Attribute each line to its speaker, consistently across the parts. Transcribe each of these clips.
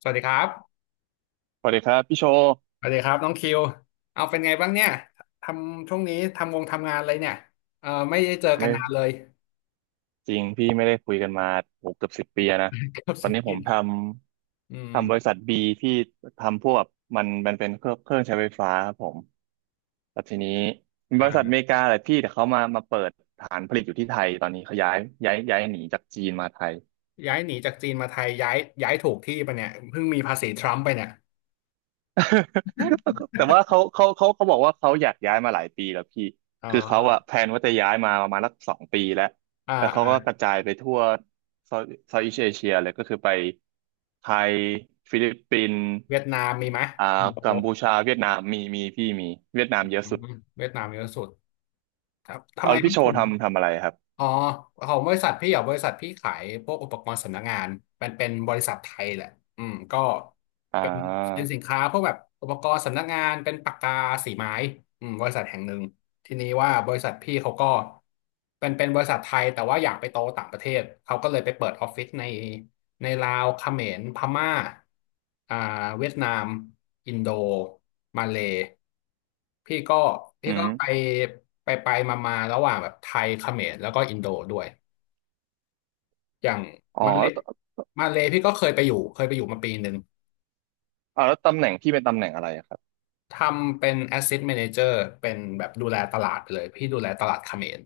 Speaker 1: สวัสดีครับ
Speaker 2: สวัสดีครับพี่โชว์
Speaker 1: สวัสดีครับน้องคิวเอาเป็นไงบ้างเนี่ยทำช่วงนี้ทำงานอะไรเนี่ยเออไม่ได้เจอกัน
Speaker 2: ไม่
Speaker 1: นานเลย
Speaker 2: จริงพี่ไม่ได้คุยกันมาโอ้เกือบสิบปีแล้วนะ
Speaker 1: กับ
Speaker 2: ตอ
Speaker 1: ซี
Speaker 2: นนี้ผ
Speaker 1: รี
Speaker 2: มท
Speaker 1: สิบอื
Speaker 2: ำ
Speaker 1: ม
Speaker 2: ทำบริษัทบีที่ทำพวกแบบมันเป็นเครื่องใช้ไฟฟ้าครับผมแล้วทีนี้เป็นบริษัทอเม
Speaker 1: อ่า
Speaker 2: ริกาแหละพี่แต่เขามาเปิดฐานผลิตอยู่ที่ไทยตอนนี้เขาย้ายหนีจากจีนมาไทย
Speaker 1: ย้ายหนีจากจีนมาไทยย้ายถูกที่ปะเนี่ยเพิ่งมีภาษีทรัมป์ไปเนี่ย
Speaker 2: แต่ว่าเขาบอกว่าเขาอยากย้ายมาหลายปีแล้วพี่
Speaker 1: อ๋อ
Speaker 2: คือเขาอะแพลนว่าจะย้ายมาประมาณสักสองปีแล้ว
Speaker 1: อ่า
Speaker 2: แล้วเขา
Speaker 1: อ่า
Speaker 2: ก็กระจายไปทั่วเซาท์อีสเอเชียเลยก็คือไปไทยฟิลิปปินส์
Speaker 1: เวียดนามมีไหม
Speaker 2: อ่า
Speaker 1: โอ้โห
Speaker 2: กัมพูชาเวียดนามมีพี่มีเวียดนา
Speaker 1: อ
Speaker 2: มเยอะ
Speaker 1: ืม
Speaker 2: สุด
Speaker 1: เวียดนามเยอะสุดครับทำ
Speaker 2: เอา
Speaker 1: ไม
Speaker 2: แล้ว
Speaker 1: เขา
Speaker 2: พี่โช
Speaker 1: ถึ
Speaker 2: ว์
Speaker 1: ง
Speaker 2: ทำอะไรครับ
Speaker 1: อ๋อของบริษัทพี่เหรอบริษัทพี่ขายพวกอุปกรณ์สำนักงานมันเป็นบริษัทไทยแหละอืมก็
Speaker 2: อ่
Speaker 1: เป็นเป็น
Speaker 2: า
Speaker 1: สินค้าพวกแบบอุปกรณ์สำนักงานเป็นปากกาสีไม้อืมบริษัทแห่งหนึ่ง ทีนี้ว่าบริษัทพี่เขาก็เป็นบริษัทไทยแต่ว่าอยากไปโตต่างประเทศเขาก็เลยไปเปิดออฟฟิศในในลาวเขมรพม่าอ่าเวียดนามอินโดมาเลพี่ก็พี่
Speaker 2: อื
Speaker 1: ก็
Speaker 2: ม
Speaker 1: ไปไปไปมามาๆระหว่างแบบไทยเขมรแล้วก็อินโดด้วยอย่าง
Speaker 2: อ๋อ
Speaker 1: มาเล
Speaker 2: แล้วต
Speaker 1: มาเลพี่ก็เคยไปอยู่เคยไปอยู่มาปีหนึ่ง
Speaker 2: เอาแล้วตำแหน่งพี่เป็นตำแหน่งอะไรอะครับ
Speaker 1: ทำเป็น Asset Manager เป็นแบบดูแลตลาดไปเลยพี่ดูแลตลาดเขมร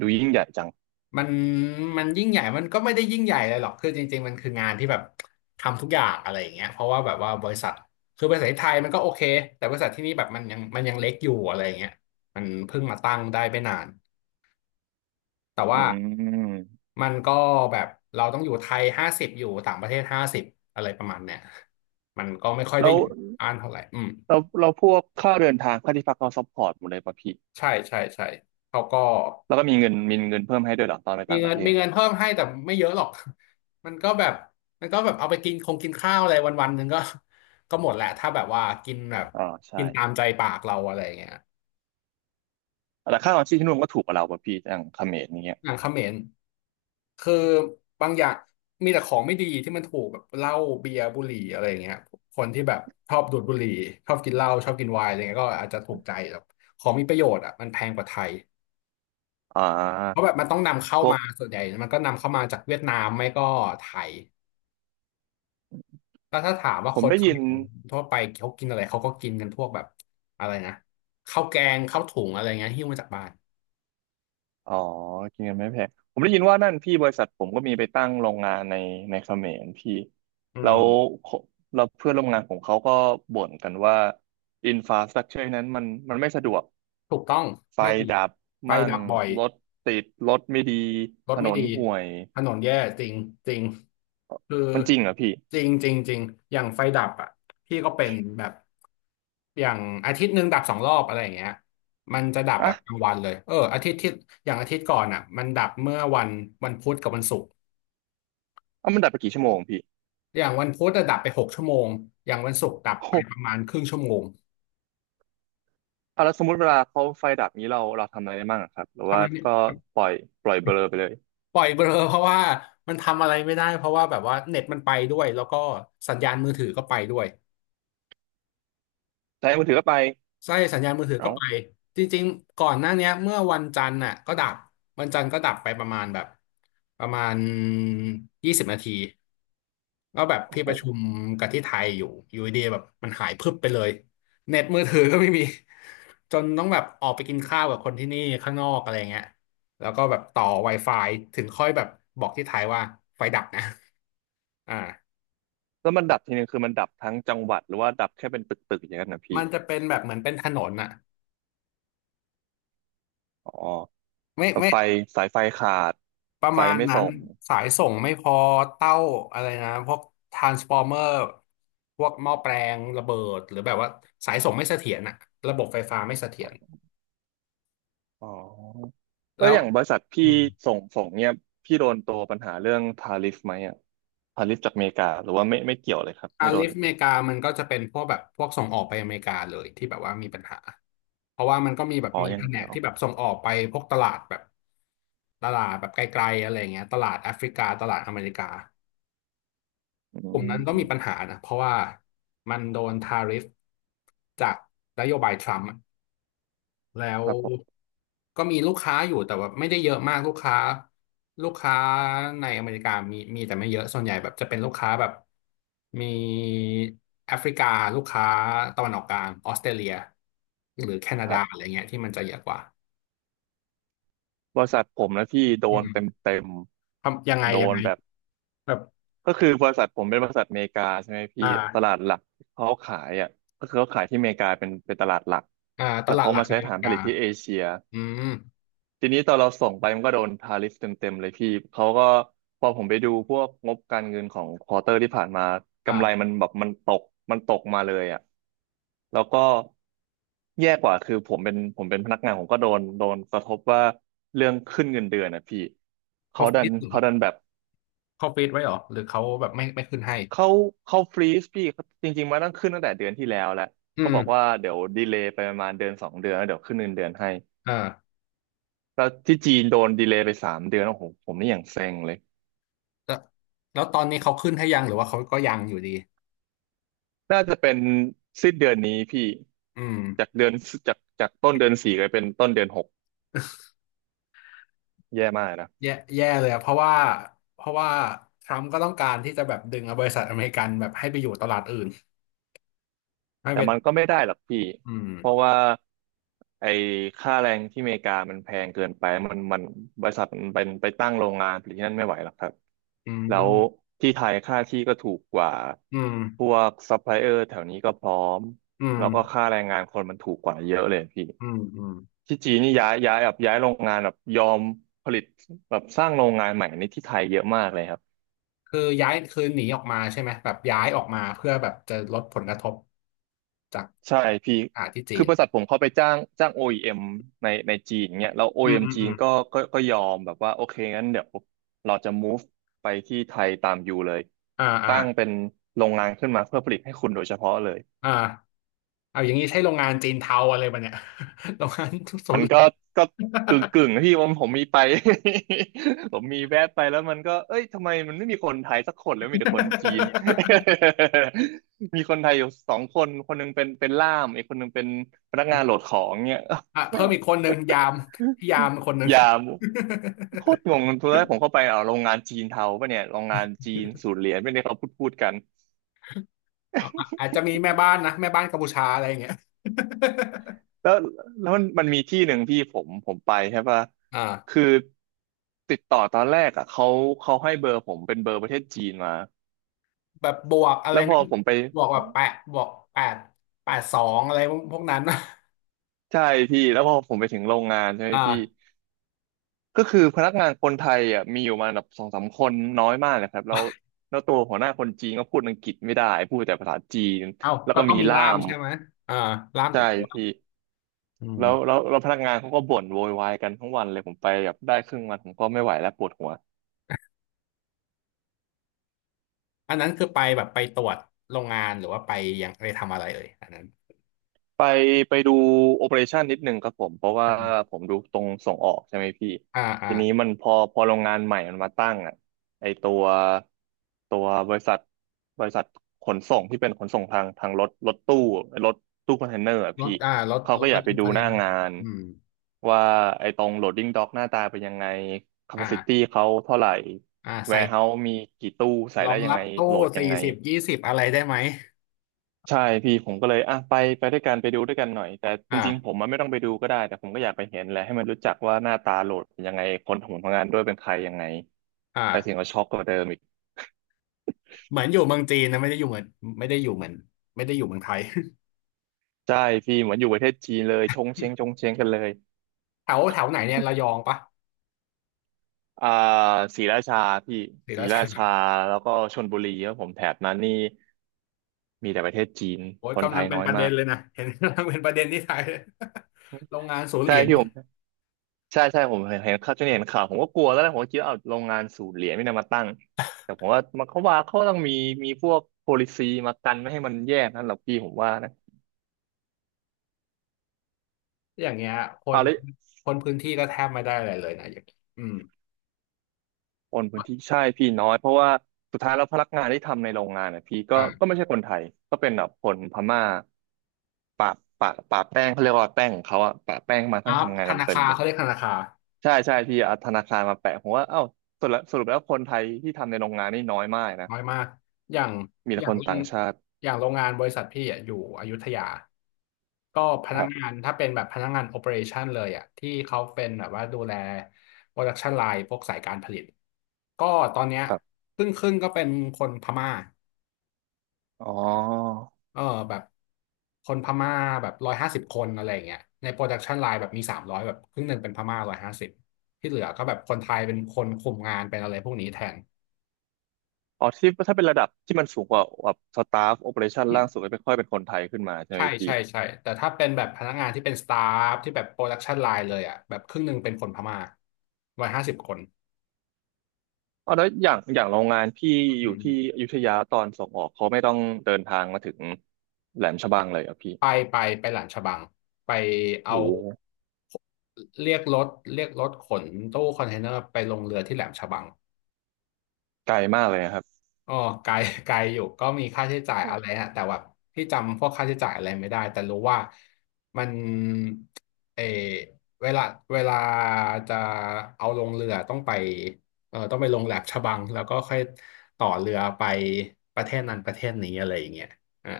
Speaker 2: ดูยิ่งใหญ่จัง
Speaker 1: มันมันยิ่งใหญ่มันก็ไม่ได้ยิ่งใหญ่เลยหรอกคือจริงๆมันคืองานที่แบบทำทุกอย่างอะไรอย่างเงี้ยเพราะว่าแบบว่าบริษัทคือบริษัทที่ไทยมันก็โอเคแต่บริษัทที่นี่แบบมันยังเล็กอยู่อะไรอย่างเงี้ยมันเพิ่งมาตั้งได้ไม่นานแต่
Speaker 2: อื
Speaker 1: ว่า
Speaker 2: ม
Speaker 1: มันก็แบบเราต้องอยู่ไทยห้าสิบอยู่ต่างประเทศห้าสิบอะไรประมาณเนี้ยมันก็ไม่ค่อย
Speaker 2: แล้
Speaker 1: ได้
Speaker 2: ว
Speaker 1: อยู่อ่านเท่าไหร่อืม
Speaker 2: เราพวกค่าเดินทางค่าที่พักเราซัพพอร์ตหมดเลยป่ะพี่
Speaker 1: ใช่ใช่ใช่เขาก็
Speaker 2: แล้วก็มีเงินเพิ่มให้ด้วยเหรอตอนไป
Speaker 1: มี
Speaker 2: ต่างป
Speaker 1: เงิ
Speaker 2: ระ
Speaker 1: น
Speaker 2: เท
Speaker 1: มี
Speaker 2: ศ
Speaker 1: เงินเพิ่มให้แต่ไม่เยอะหรอก มันก็แบบเอาไปกินคงกินข้าวอะไรวันวันหนึ่งก็หมดแหละถ้าแบบว่ากินแบบ
Speaker 2: อ๋อใช่
Speaker 1: กินตามใจปากเราอะไรอย่างเงี้ย
Speaker 2: แต่ค่าครองชีพที่นู่นก็ถูกกว่าเราป่ะพี่อย่างเขมรอย่างเงี้ย
Speaker 1: อย่างเขมรคือบางอย่างมีแต่ของไม่ดีที่มันถูกแบบเหล้าเบียร์บุหรี่อะไรอย่างเงี้ยคนที่แบบชอบดูดบุหรี่ชอบกินเหล้าชอบกินไวน์อะไรเงี้ยก็อาจจะถูกใจแบบของมีประโยชน์อ่ะมันแพงกว่าไทย
Speaker 2: อ่
Speaker 1: เพราะ
Speaker 2: า
Speaker 1: แบบมันต้องนำเข้า
Speaker 2: พวก
Speaker 1: มาส่วนใหญ่มันก็นำเข้ามาจากเวียดนามไม่ก็ไทย แล้วถ้าถามว่า
Speaker 2: ผ
Speaker 1: ค
Speaker 2: ม
Speaker 1: น
Speaker 2: ได้
Speaker 1: เข
Speaker 2: ยิ
Speaker 1: ม
Speaker 2: น
Speaker 1: รทั่วไปเขากินอะไรเขาก็กินกันพวกแบบอะไรนะข้าวแกงข้าวถุงอะไรเงี้ยหิ้วมาจากบ้าน
Speaker 2: อ๋อกินเงินไม่แพงผมได้ยินว่านั่นพี่บริษัทผมก็มีไปตั้งโรงงานในเขมรพี่
Speaker 1: อื
Speaker 2: แล้
Speaker 1: ม
Speaker 2: วเราเพื่อนร่วมงานของเขาก็บ่นกันว่าอินฟาสตรักเจอร์นั้นมันไม่สะดวก
Speaker 1: ถูกต้อง
Speaker 2: ไฟ
Speaker 1: ไม่ดี
Speaker 2: ดับ
Speaker 1: ไฟ
Speaker 2: มั่ง
Speaker 1: ดับบ่อย
Speaker 2: รถติดรถไม่ดี
Speaker 1: ร
Speaker 2: ถ
Speaker 1: ถ
Speaker 2: น
Speaker 1: ไม่
Speaker 2: น
Speaker 1: ดี
Speaker 2: ห่วย
Speaker 1: ถนนแย่จริงจริงคือ
Speaker 2: มันจริงเหรอพี่
Speaker 1: จริงจริงจริงอย่างไฟดับอ่ะพี่ก็เป็นแบบอย่างอาทิตย์หนึ่งดับสองรอบอะไรอย่างเงี้ยมันจะดับแบบกลา
Speaker 2: อ่ะ
Speaker 1: งวันเลยเอออาทิตย์ที่อย่างอาทิตย์ก่อนอ่ะมันดับเมื่อวันวันพุธกับวันศุกร์
Speaker 2: อ่ะมันดับไปกี่ชั่วโมงพี่
Speaker 1: อย่างวันพุธอะดับไป6 ชั่วโมง อย่างวันศุกร์ดับ
Speaker 2: โอ้
Speaker 1: ไป
Speaker 2: โห
Speaker 1: ประมาณครึ่งชั่วโมง
Speaker 2: อ่ะแล้วสมมติเวลาเขาไฟดับนี้เราทำอะไรได้บ้างอะครับหรือ
Speaker 1: ทำอะ
Speaker 2: ว่า
Speaker 1: ไรเนี่ย
Speaker 2: ก็ปล่อยปล่อยเบลอไปเลย
Speaker 1: ปล่อยเบลอ เพราะว่ามันทำอะไรไม่ได้เพราะว่าแบบว่าเน็ตมันไปด้วยแล้วก็สัญญาณมือถือก็ไปด้วย
Speaker 2: ใช้มือถือก็ไป
Speaker 1: ไส้สัญญาณมือถือก็
Speaker 2: เอ้า
Speaker 1: ไปจริงๆก่อนหน้าเนี้ยเมื่อวันจันทร์น่ะก็ดับวันจันทร์ก็ดับไปประมาณแบบประมาณ20 นาทีก็แบบ
Speaker 2: โอ้
Speaker 1: พี่
Speaker 2: โห
Speaker 1: ประชุมกับที่ไทยอยู่อยู่ดีๆแบบมันหายพรึบไปเลยเน็ตมือถือก็ไม่มีจนต้องแบบออกไปกินข้าวกับคนที่นี่ข้างนอกอะไรเงี้ยแล้วก็แบบต่อ Wi-Fi ถึงค่อยแบบบอกที่ไทยว่าไฟดับนะอ่า
Speaker 2: แล้วมันดับทีนึงคือมันดับทั้งจังหวัดหรือว่าดับแค่เป็นตึกๆอย่างนั้นนะพี่
Speaker 1: มันจะเป็นแบบเหมือนเป็นถนนอะ
Speaker 2: อ๋อ
Speaker 1: ไม่
Speaker 2: แบบ
Speaker 1: ไม่
Speaker 2: ไฟสายไฟขาด
Speaker 1: ประ
Speaker 2: ไฟ
Speaker 1: มาณ
Speaker 2: ไม่
Speaker 1: นั้
Speaker 2: ส่
Speaker 1: น
Speaker 2: ง
Speaker 1: สายส่งไม่พอเต้าอะไรนะพวกทรานสฟอร์เมอร์พวกหม้อแปลงระเบิดหรือแบบว่าสายส่งไม่เสถียรอะระบบไฟฟ้าไม่เสถียร
Speaker 2: อ๋อแล้
Speaker 1: แล้ว
Speaker 2: อย่างบริษัทพี่
Speaker 1: อืม
Speaker 2: ส่งเนี่ยพี่โดนตัวปัญหาเรื่องทาริฟไหมอ่ะทาริฟจากอเมริกาหรือว่าไม่เกี่ยวเลยครับ
Speaker 1: อา
Speaker 2: ไม่โด
Speaker 1: ลิ
Speaker 2: น
Speaker 1: ฟอเมริกามันก็จะเป็นพวกแบบพวกส่งออกไปอเมริกาเลยที่แบบว่ามีปัญหาเพราะว่ามันก็มีแบบ
Speaker 2: อ๋อ
Speaker 1: มี
Speaker 2: อย่า
Speaker 1: แผ
Speaker 2: ง
Speaker 1: น
Speaker 2: เดีย
Speaker 1: ก
Speaker 2: ว
Speaker 1: ที่แบบส่งออกไปพวกตลาดแบบตลาดแบบไกลๆอะไรเงี้ยตลาดแอฟริกาตลาดอเมริกา
Speaker 2: อื
Speaker 1: กลุ่มนั้นก็มีปัญ
Speaker 2: ม
Speaker 1: หานะเพราะว่ามันโดนทาริฟจากนโยบายทรัมป์อะ แล้ว
Speaker 2: ครับผม
Speaker 1: ก็มีลูกค้าอยู่แต่ว่าไม่ได้เยอะมากลูกค้าลูกค้าในอเมริกามีแต่ไม่เยอะส่วนใหญ่แบบจะเป็นลูกค้าแบบมีแอฟริกาลูกค้าตะวันออกกลางออสเตรเลียหรือแคนา
Speaker 2: ค
Speaker 1: ดา
Speaker 2: รั
Speaker 1: อะ
Speaker 2: บ
Speaker 1: ไรเงี้ยที่มันจะเยอะกว่า
Speaker 2: บริษัทผมนะพี่โด
Speaker 1: อื
Speaker 2: นเต็ม
Speaker 1: ม
Speaker 2: เต็ม
Speaker 1: ทำยังไง
Speaker 2: โด
Speaker 1: ยัง
Speaker 2: น
Speaker 1: ไง
Speaker 2: แบบ
Speaker 1: แบบ
Speaker 2: ก็คือบริษัทผมเป็นบริษัทอเมริกาใช่ไหม
Speaker 1: อ
Speaker 2: พี่ตลา
Speaker 1: ่า
Speaker 2: ดหลักเขาขายอ่ะก็คือเขาขายที่อเมริกาเป็นตลาดหลัก
Speaker 1: อ่าต
Speaker 2: แล้ว
Speaker 1: ลาด
Speaker 2: เขา
Speaker 1: หลัก
Speaker 2: มา
Speaker 1: ใน
Speaker 2: ใช้
Speaker 1: อเม
Speaker 2: ฐาน
Speaker 1: ริ
Speaker 2: ผ
Speaker 1: กา
Speaker 2: ลิตที่เอเชีย
Speaker 1: อืม
Speaker 2: ทีนี้ตอนเราส่งไปมันก็โดนทาริฟเต็มๆเลยพี่เขาก็พอผมไปดูพวกงบการเงินของควอเตอร์ที่ผ่านมากำไร
Speaker 1: อ่า
Speaker 2: มันแบบมันตกมันตกมาเลยอ่ะแล้วก็แย่กว่าคือผมเป็นพนักงานผมก็โดนกระทบว่าเรื่องขึ้นเงินเดือนนะพี่
Speaker 1: เขา
Speaker 2: เขาดั
Speaker 1: ฟี
Speaker 2: น
Speaker 1: ดหรือ
Speaker 2: เขาดันแบบ
Speaker 1: เขาฟีดไว้เหรอหรือเขาแบบไม่ขึ้นให้
Speaker 2: เขาเขาฟรีซพี่จริงๆมันต้องขึ้นตั้งแต่เดือนที่แล้วแหละ
Speaker 1: อื
Speaker 2: เขาบอกว่า
Speaker 1: ม
Speaker 2: เดี๋ยวดีเลย์ไปประมาณเดือนสองเดือนแล้วเดี๋ยวขึ้นเงินเดือนให้
Speaker 1: เออ
Speaker 2: แล้วที่จีนโดนดีเลย์ไปสามเดือนโอ้โหผมนี่อย่างเซ็งเลย
Speaker 1: แล้วแล้วตอนนี้เขาขึ้นให้ยังหรือว่าเขาก็ยังอยู่ดี
Speaker 2: น่าจะเป็นสิ้นเดือนนี้พี่
Speaker 1: อืม
Speaker 2: จากเดือนจากต้นเดือนสี่ไปเป็นต้นเดือนหก แย่มากนะ
Speaker 1: แย่เลยอะเพราะว่าทรัมป์ก็ต้องการที่จะแบบดึงเอาบริษัทอเมริกันแบบให้ไปอยู่ตลาดอื่นไม่
Speaker 2: แต่
Speaker 1: เปน
Speaker 2: มันก็ไม่ได้หรอกพี่
Speaker 1: อืม
Speaker 2: เพราะว่าไอ้ค่าแรงที่อเมริกามันแพงเกินไปมันบริษัทมันเป็นไปตั้งโรงงานผลิตที่นั่นไม่ไหวหรอกครับ
Speaker 1: อื
Speaker 2: แล้ว
Speaker 1: ม
Speaker 2: ที่ไทยค่าที่ก็ถูกกว่า
Speaker 1: อืม
Speaker 2: พวกซัพพลายเออร์แถวนี้ก็พร้อม
Speaker 1: อืม
Speaker 2: แล้วก็ค่าแรงงานคนมันถูกกว่าเยอะเลยพี่
Speaker 1: อืมอืม
Speaker 2: ที่จีนนี่ย้ายแบบย้ายโรงงานแบบยอมผลิตแบบสร้างโรงงานใหม่ในที่ไทยเยอะมากเลยครับ
Speaker 1: คือย้ายคือหนีออกมาใช่ไหมแบบย้ายออกมาเพื่อแบบจะลดผลกระทบจาก
Speaker 2: ใช่พี่
Speaker 1: ที่จี
Speaker 2: คือ
Speaker 1: น
Speaker 2: บริษัทผมเขาไปจ้าง OEM ในจีนเนี่ยแล้ว
Speaker 1: อืม
Speaker 2: OEM
Speaker 1: อืม
Speaker 2: จี
Speaker 1: อื
Speaker 2: น
Speaker 1: ม
Speaker 2: ก็ยอมแบบว่าโอเคงั้นเดี๋ยวเราจะ move ไปที่ไทยตามอยู่เลย
Speaker 1: อ่าอ่า
Speaker 2: ตั้งเป็นโรงงานขึ้นมาเพื่อผลิตให้คุณโดยเฉพาะเลย
Speaker 1: อ่าเอาอย่างนี้ใช่โรงงานจีนเทาอะไรปะเนี่ย โรงงาน ทุกโซ
Speaker 2: มั
Speaker 1: น
Speaker 2: น
Speaker 1: เหรี
Speaker 2: ก็
Speaker 1: ยญ
Speaker 2: ก็กึ่งที่ผมมีไป ผมมีแวะไปแล้วมันก็เอ้ยทำไมมันไม่มีคนไทยสักคนแล้วมีแต่คนจีน มีคนไทยอยู่สองคนคนหนึงเป็นล่ามอีกคนหนึงเป็นพนักงานโหลดของเนี่ย
Speaker 1: อ่ะ เพิ่
Speaker 2: แม่
Speaker 1: ม
Speaker 2: ง
Speaker 1: อีกคนหนึ่งยามพี่ยามคนหนึ่ง
Speaker 2: อย่าโคตรงงตอนแรกผมเข้าไปเอาโรงงานจีนเทาปะเนี่ยโรงงานจีนสู ตรเหรียญไม่ได้เขาพูดกัน
Speaker 1: อะอาจจะมีแม่บ้านนะแม่บ้านกัมพูชาอะไรอย่างเงี้ย
Speaker 2: แล้วแล้วมันมีที่หนึ่งพี่ผมไปใช่ปะ
Speaker 1: อ่า
Speaker 2: คือติดต่อตอนแรกอ่ะเขาเขาให้เบอร์ผมเป็นเบอร์ประเทศจีนมา
Speaker 1: แบบบวกอะไร
Speaker 2: แล้วพอ
Speaker 1: นะ
Speaker 2: ผมไป
Speaker 1: บวกแบบแปดบวกแปดแปดสองอะไรพวกนั้น
Speaker 2: ใช่พี่แล้วพอผมไปถึงโรงงานใช่ไหมพี่
Speaker 1: อ่า
Speaker 2: ก็คือพนักงานคนไทยอ่ะมีอยู่มาแบบสองสามคนน้อยมากเลยครับแล้วตัวหัวหน้าคนจีนก็พูดอังกฤษไม่ได้พูดแต่ภาษาจีน
Speaker 1: เอ้า
Speaker 2: แล้ว
Speaker 1: ก็
Speaker 2: ก็
Speaker 1: ต้อง
Speaker 2: มี
Speaker 1: มี
Speaker 2: ล่า
Speaker 1: ล่าม
Speaker 2: ม
Speaker 1: ใช่ไหมอ่าล่าม
Speaker 2: ใช่
Speaker 1: ติดตัว
Speaker 2: พี่
Speaker 1: อื
Speaker 2: แล้ว
Speaker 1: ม
Speaker 2: แล้วแล้วพนักงานเขาก็บ่นโวยวายกันทั้งวันเลยผมไปแบบได้ครึ่งวันผมก็ไม่ไหวแล้วปวดหัว
Speaker 1: อันนั้นคือไปแบบไปตรวจโรงงานหรือว่าไปยังไปทำอะไรเอ่ยอันนั้น
Speaker 2: ไปไปดูโอเปอเรชันนิดหนึ่งครับผมเพราะว่า
Speaker 1: อืม
Speaker 2: ผมดูตรงส่งออกใช่ไหมพี่
Speaker 1: อ่าอ่า
Speaker 2: ทีนี้มันพอโรงงานใหม่มันมาตั้งอ่ะไอตัวตัวบริษัทบริษัทขนส่งที่เป็นขนส่งทางรถตู้รถตู้คอนเทนเนอร์อ่ะ
Speaker 1: ร
Speaker 2: พี่
Speaker 1: ถ
Speaker 2: เขา
Speaker 1: ร
Speaker 2: ก็
Speaker 1: ถ
Speaker 2: อ
Speaker 1: บร
Speaker 2: ยาก
Speaker 1: ร
Speaker 2: ไป
Speaker 1: ทุก
Speaker 2: ดู
Speaker 1: คอนเท
Speaker 2: ห
Speaker 1: น
Speaker 2: น้า
Speaker 1: เนอร์
Speaker 2: งาน
Speaker 1: อืม
Speaker 2: ว่าไอตรงโหลดดิ้งด็อกหน้าตาเป็นยังไงแคปซิตี้
Speaker 1: อ่า
Speaker 2: เขาเท่าไหร่
Speaker 1: อ่า
Speaker 2: แว
Speaker 1: ใส่
Speaker 2: ร์เฮาส์มีกี่ตู้ใส่
Speaker 1: รอ
Speaker 2: ได้
Speaker 1: ง
Speaker 2: ยั
Speaker 1: รั
Speaker 2: ง
Speaker 1: บ
Speaker 2: ไง
Speaker 1: ตู้
Speaker 2: โหลดยั
Speaker 1: สี่
Speaker 2: งไง
Speaker 1: สิบยี่สิบอะไรได้ไหม
Speaker 2: ใช่พี่ผมก็เลยอ่ะไปไปด้วยกันไปดูด้วยกันหน่อยแต่จริงๆผ
Speaker 1: อ่า
Speaker 2: มมันไม่ต้องไปดูก็ได้แต่ผมก็อยากไปเห็นแหละให้มันรู้จักว่าหน้าตาโหลดเป็นยังไงคนทำผลงานด้วยเป็นใครยังไง
Speaker 1: อ่า
Speaker 2: ไปถึงก็ช็อกกว่าเดิมอีก
Speaker 1: เหมือนอยู่เมืองจีนนะไม่ได้อยู่เหมือนไม่ได้อยู่เหมือนไม่ได้อยู่เมืองไทย
Speaker 2: ใช่พี่เหมือนอยู่ประเทศจีนเลยชงเชงชงเชงกันเลย
Speaker 1: แถวแถวไหนเนี่ยระยองปะ
Speaker 2: อ่าศรีราชาพี่
Speaker 1: ศรี
Speaker 2: ศรี
Speaker 1: รา
Speaker 2: รา
Speaker 1: ชา
Speaker 2: ชาแล้วก็ชลบุรีครับผมแถบนั้นนี่มีแต่ประเทศจีน
Speaker 1: โอ้ย
Speaker 2: คนไท
Speaker 1: กำลัง
Speaker 2: ย
Speaker 1: เป็น
Speaker 2: น้อย
Speaker 1: ประ
Speaker 2: มา
Speaker 1: เด็น
Speaker 2: ก
Speaker 1: เลยนะเห็นกำลังเป็นประเด็นที่ไทย โรงงานศูนย์เห
Speaker 2: ใช่
Speaker 1: รียญ
Speaker 2: พี่ผม ใช่ผมเห็นข่าวจนเห็นข่าวผมก็กลัวแล้วนะผมก็คิดว่าเอาโรงงานสูบเหรียญไม่นำมาตั้งแต่ผมว่ามันเขาว่าเขาต้องมีมีพวก policy มากันไม่ให้มันแยกนั่นหรอกพี่ผมว่านะ
Speaker 1: อย่างเงี้ยค
Speaker 2: เอา
Speaker 1: น
Speaker 2: แล้ว
Speaker 1: คนพื้นที่ก็แทบไม่ได้อะไรเลยนะอย่างนี้อืม
Speaker 2: โอนพื้นที่ใช่พี่น้อยเพราะว่าสุดท้ายแล้วพนักงานที่ทำในโรงงานนะพี่ก็ก็
Speaker 1: อ่า
Speaker 2: ไม่ใช่คนไทยก็เป็นแบบคนพม่าปะปะแป้งเขาเรียกว่าแป้งของเขาอะปะแป้งมา
Speaker 1: อั
Speaker 2: ทั้ง
Speaker 1: พ
Speaker 2: ทำงาน
Speaker 1: ธ
Speaker 2: กัน
Speaker 1: นา
Speaker 2: เต็
Speaker 1: คา
Speaker 2: ม
Speaker 1: ร
Speaker 2: เลย
Speaker 1: เขาเรียกธนาคาร
Speaker 2: ใช่พี่เอาธนาคารมาแปะผมว่าเอ้าสรุปแล้วคนไทยที่ทำในโรงงานนี่น้อยมากนะ
Speaker 1: น้อยมาก อย่าง
Speaker 2: มี
Speaker 1: อ
Speaker 2: แต่
Speaker 1: ย่า
Speaker 2: ค
Speaker 1: ง
Speaker 2: น
Speaker 1: โร
Speaker 2: ต่าง
Speaker 1: ง
Speaker 2: ชาติ
Speaker 1: อย่างโรงงานบริษัทพี่อ่ะอยู่อยุธยา ก็พ
Speaker 2: ค
Speaker 1: นัก
Speaker 2: รั
Speaker 1: งา
Speaker 2: บ
Speaker 1: นถ้าเป็นแบบพนักงานโอ e r a t i o n เลยอ่ะที่เขาเป็นแบบว่าดูแล production line พวกสายการผลิต ก็ตอนเนี้ยครึ่งก็เป็นคนพม่า
Speaker 2: อ๋อ
Speaker 1: เออแบบคนพม่าแบบร้อยห้าสิบคนอะไรอย่างเงี้ยใน production line แบบมี300แบบครึ่งหนึ่งเป็นพม่าร้อยห้าสิบที่เหลือก็แบบคนไทยเป็นคนคุมงานเป็นอะไรพวกนี้แทน
Speaker 2: อ๋อที่ถ้าเป็นระดับที่มันสูงกว่าแบบสตาฟโอเปอเรชั่นล่างสุดก็ไม่ค่อยเป็นคนไทยขึ้นมาใช่ไหม
Speaker 1: ใช่
Speaker 2: พี่
Speaker 1: ใช่ใช่ แต่ถ้าเป็นแบบพนักงานที่เป็นสตาฟที่แบบโปรดักชันไลน์เลยอ่ะแบบครึ่งหนึ่งเป็นคนพม่าประมาณห้าสิบคน
Speaker 2: อ๋อแล้วอย่างโรงงานพี่อยู่
Speaker 1: อื
Speaker 2: ที่
Speaker 1: ม
Speaker 2: อยุธยาตอนส่งออกเขาไม่ต้องเดินทางมาถึงแหลมฉบังเลยเหรอ่ะพี่
Speaker 1: ไปไปไปหลานฉบัง ไปเอา
Speaker 2: โอ้โห
Speaker 1: เรียกรถเรียกรถขนตู้คอนเทนเนอร์ไปลงเรือที่แหลมฉบัง
Speaker 2: ไกลมากเลยนะครับ
Speaker 1: อ๋อไกล ไกลอยู่ก็มีค่าใช้จ่าย
Speaker 2: โอ้
Speaker 1: อะไรฮะแต่ว่าพี่จำพวกค่าใช้จ่ายอะไรไม่ได้แต่รู้ว่ามันเออเวลาเวลาจะเอาลงเรือต้องไปเออต้องไปลงแหลมฉบังแล้วก็ค่อยต่อเรือไปประเทศนั้นประเทศนี้อะไรอย่างเงี้ยอ่า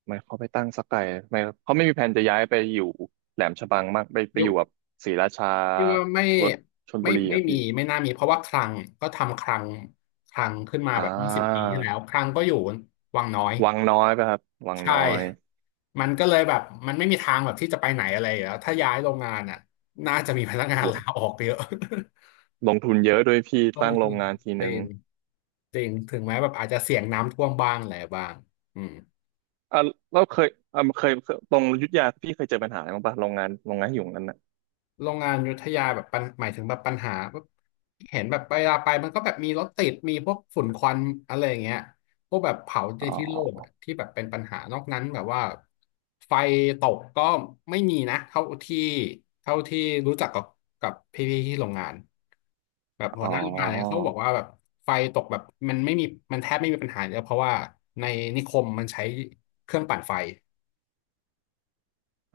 Speaker 2: ทำไมเขาไปตั้งสักไกลทำไมเขาไม่มีแผนจะย้ายไปอยู่แหลมฉบังมากไปไป
Speaker 1: พี
Speaker 2: อยู่แบบ
Speaker 1: ่
Speaker 2: ศรีราชา
Speaker 1: พี่ว่า
Speaker 2: รถชลบุรี
Speaker 1: ไม่
Speaker 2: อ่ะ
Speaker 1: มี
Speaker 2: พี่
Speaker 1: ไม่น่ามีเพราะว่าคลังก็ทำคลังขึ้นมา
Speaker 2: อ่า
Speaker 1: แบบยี่สิบปีที่แล้วคลังก็อยู่วังน้อย
Speaker 2: วังน้อยป่ะครับวัง
Speaker 1: ใช่
Speaker 2: น้อย
Speaker 1: มันก็เลยแบบมันไม่มีทางแบบที่จะไปไหนอะไรอยู่แล้วถ้าย้ายโรงงานอ่ะน่าจะมีพนักงา
Speaker 2: ล
Speaker 1: น
Speaker 2: ง
Speaker 1: ลาออกเยอะ
Speaker 2: ลงทุนเยอะด้วยพี่
Speaker 1: ลง
Speaker 2: ตั้งโร
Speaker 1: ทุ
Speaker 2: ง
Speaker 1: น
Speaker 2: งานที
Speaker 1: จ
Speaker 2: นึ
Speaker 1: ริ
Speaker 2: ง
Speaker 1: งจริงถึงแม้แบบอาจจะเสี่ยงน้ำท่วมบ้างอะไรบ้างอืม
Speaker 2: อ่ะเราเคยอ่ะเคยตรงอยุธยาพี่เคยเจอปัญหาอะไรบ้างปะโรงงานที่อยู่ตรงนั้นน่ะ
Speaker 1: โรงงานอยุธยาแบบปัญหมายถึงแบบปัญหาแบบเห็นแบบเวลาไปมันก็แบบมีรถติดมีพวกฝุ่นควันอะไรอย่างเงี้ยพวกแบบเผาใน
Speaker 2: อ๋อ
Speaker 1: ที่โล่งอะที่แบบเป็นปัญหานอกนั้นแบบว่าไฟตกก็ไม่มีนะเท่าที่รู้จักกับพี่ๆที่โรงงานแบบหั
Speaker 2: อ๋
Speaker 1: ว
Speaker 2: อ
Speaker 1: หน้าโรงงานเนี่ยเขาบอกว่าแบบไฟตกแบบมันไม่มีมันแทบไม่มีปัญหาเลยเพราะว่าในนิคมมันใช้เครื่องปั่นไฟ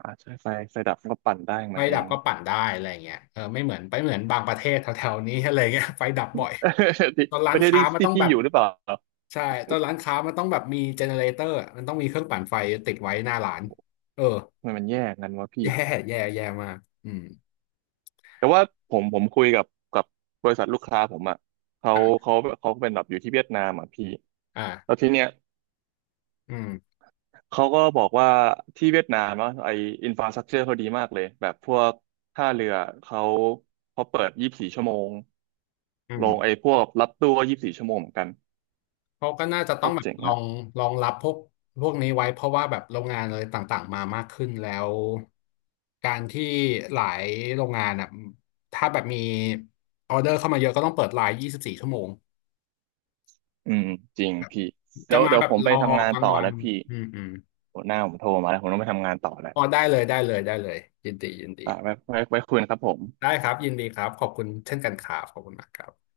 Speaker 2: อ่าใช่ไฟไฟดับมันก็ปั่นได้ของ
Speaker 1: ไฟ
Speaker 2: มันเอ
Speaker 1: ดับ
Speaker 2: ง
Speaker 1: ก็ปั่นได้อะไรเงี้ยเออไม่เหมือนไปเหมือนบางประเทศแถวๆนี้ อะไรเงี้ยไฟดับบ่อย
Speaker 2: ที่
Speaker 1: ตอน
Speaker 2: ป
Speaker 1: ร้าน
Speaker 2: ระเทศ
Speaker 1: ค้า
Speaker 2: ที่
Speaker 1: มัน
Speaker 2: ที่
Speaker 1: ต้อง
Speaker 2: พี่
Speaker 1: แบบ
Speaker 2: อยู่หรือเปล่า
Speaker 1: ใช่ตอนร้านค้ามันต้องแบบมีเจเนเรเตอร์มันต้องมีเครื่องปั่นไฟติดไว้หน้าร้านเออ
Speaker 2: มันแย่กันวะพี่
Speaker 1: แย่แย่แย่มากอืม
Speaker 2: แต่ว่าผมคุยกับกับบริษัทลูกค้าผมอ่ะเขาเขาเขาเป็นแบบอยู่ที่เวียดนามอ่ะพี่แล้ว
Speaker 1: อ่า
Speaker 2: ทีเนี้ย
Speaker 1: อืม
Speaker 2: เขาก็บอกว่าที่เวียดนามอะไออินฟราสตรักเจอร์เขาดีมากเลยแบบพวกท่าเรือเขาเขาเปิดยี่สิบสี่ชั่วโมง
Speaker 1: อืม
Speaker 2: ลงไอพวกรับตู้ก็ยี่สิบสี่ชั่วโมงเหมือนกัน
Speaker 1: เขาก็น่าจะ
Speaker 2: โค
Speaker 1: ต้อง
Speaker 2: ตร
Speaker 1: แบบ
Speaker 2: เจ๋ง
Speaker 1: ลอ
Speaker 2: อ่ะ
Speaker 1: งลองรับพวกนี้ไว้เพราะว่าแบบโรงงานอะไรต่างๆมามากขึ้นแล้วการที่หลายโรงงานอ่ะถ้าแบบมีออเดอร์เข้ามาเยอะก็ต้องเปิดไลน์24ชั่วโมง
Speaker 2: อืมจริงพี่
Speaker 1: จะ
Speaker 2: เดี๋ยว
Speaker 1: มา
Speaker 2: เดี๋ย
Speaker 1: แบ
Speaker 2: ว
Speaker 1: บ
Speaker 2: ผม
Speaker 1: ร
Speaker 2: ไป
Speaker 1: อ
Speaker 2: ทำงาน
Speaker 1: กลาง
Speaker 2: ต่อ
Speaker 1: วั
Speaker 2: แล้
Speaker 1: น
Speaker 2: วพี่
Speaker 1: อืมอืม
Speaker 2: หัวหน้าผมโทรมาแล้วผมต้องไปทำงานต่อแล้ว
Speaker 1: อ๋อได้เลยได้เลยได้เลยยินดียินดี
Speaker 2: อ่าไว้ไว้คุยนะครับผม
Speaker 1: ได้ครับยินดีครับขอบคุณเช่นกันครับขอบคุณมากครับ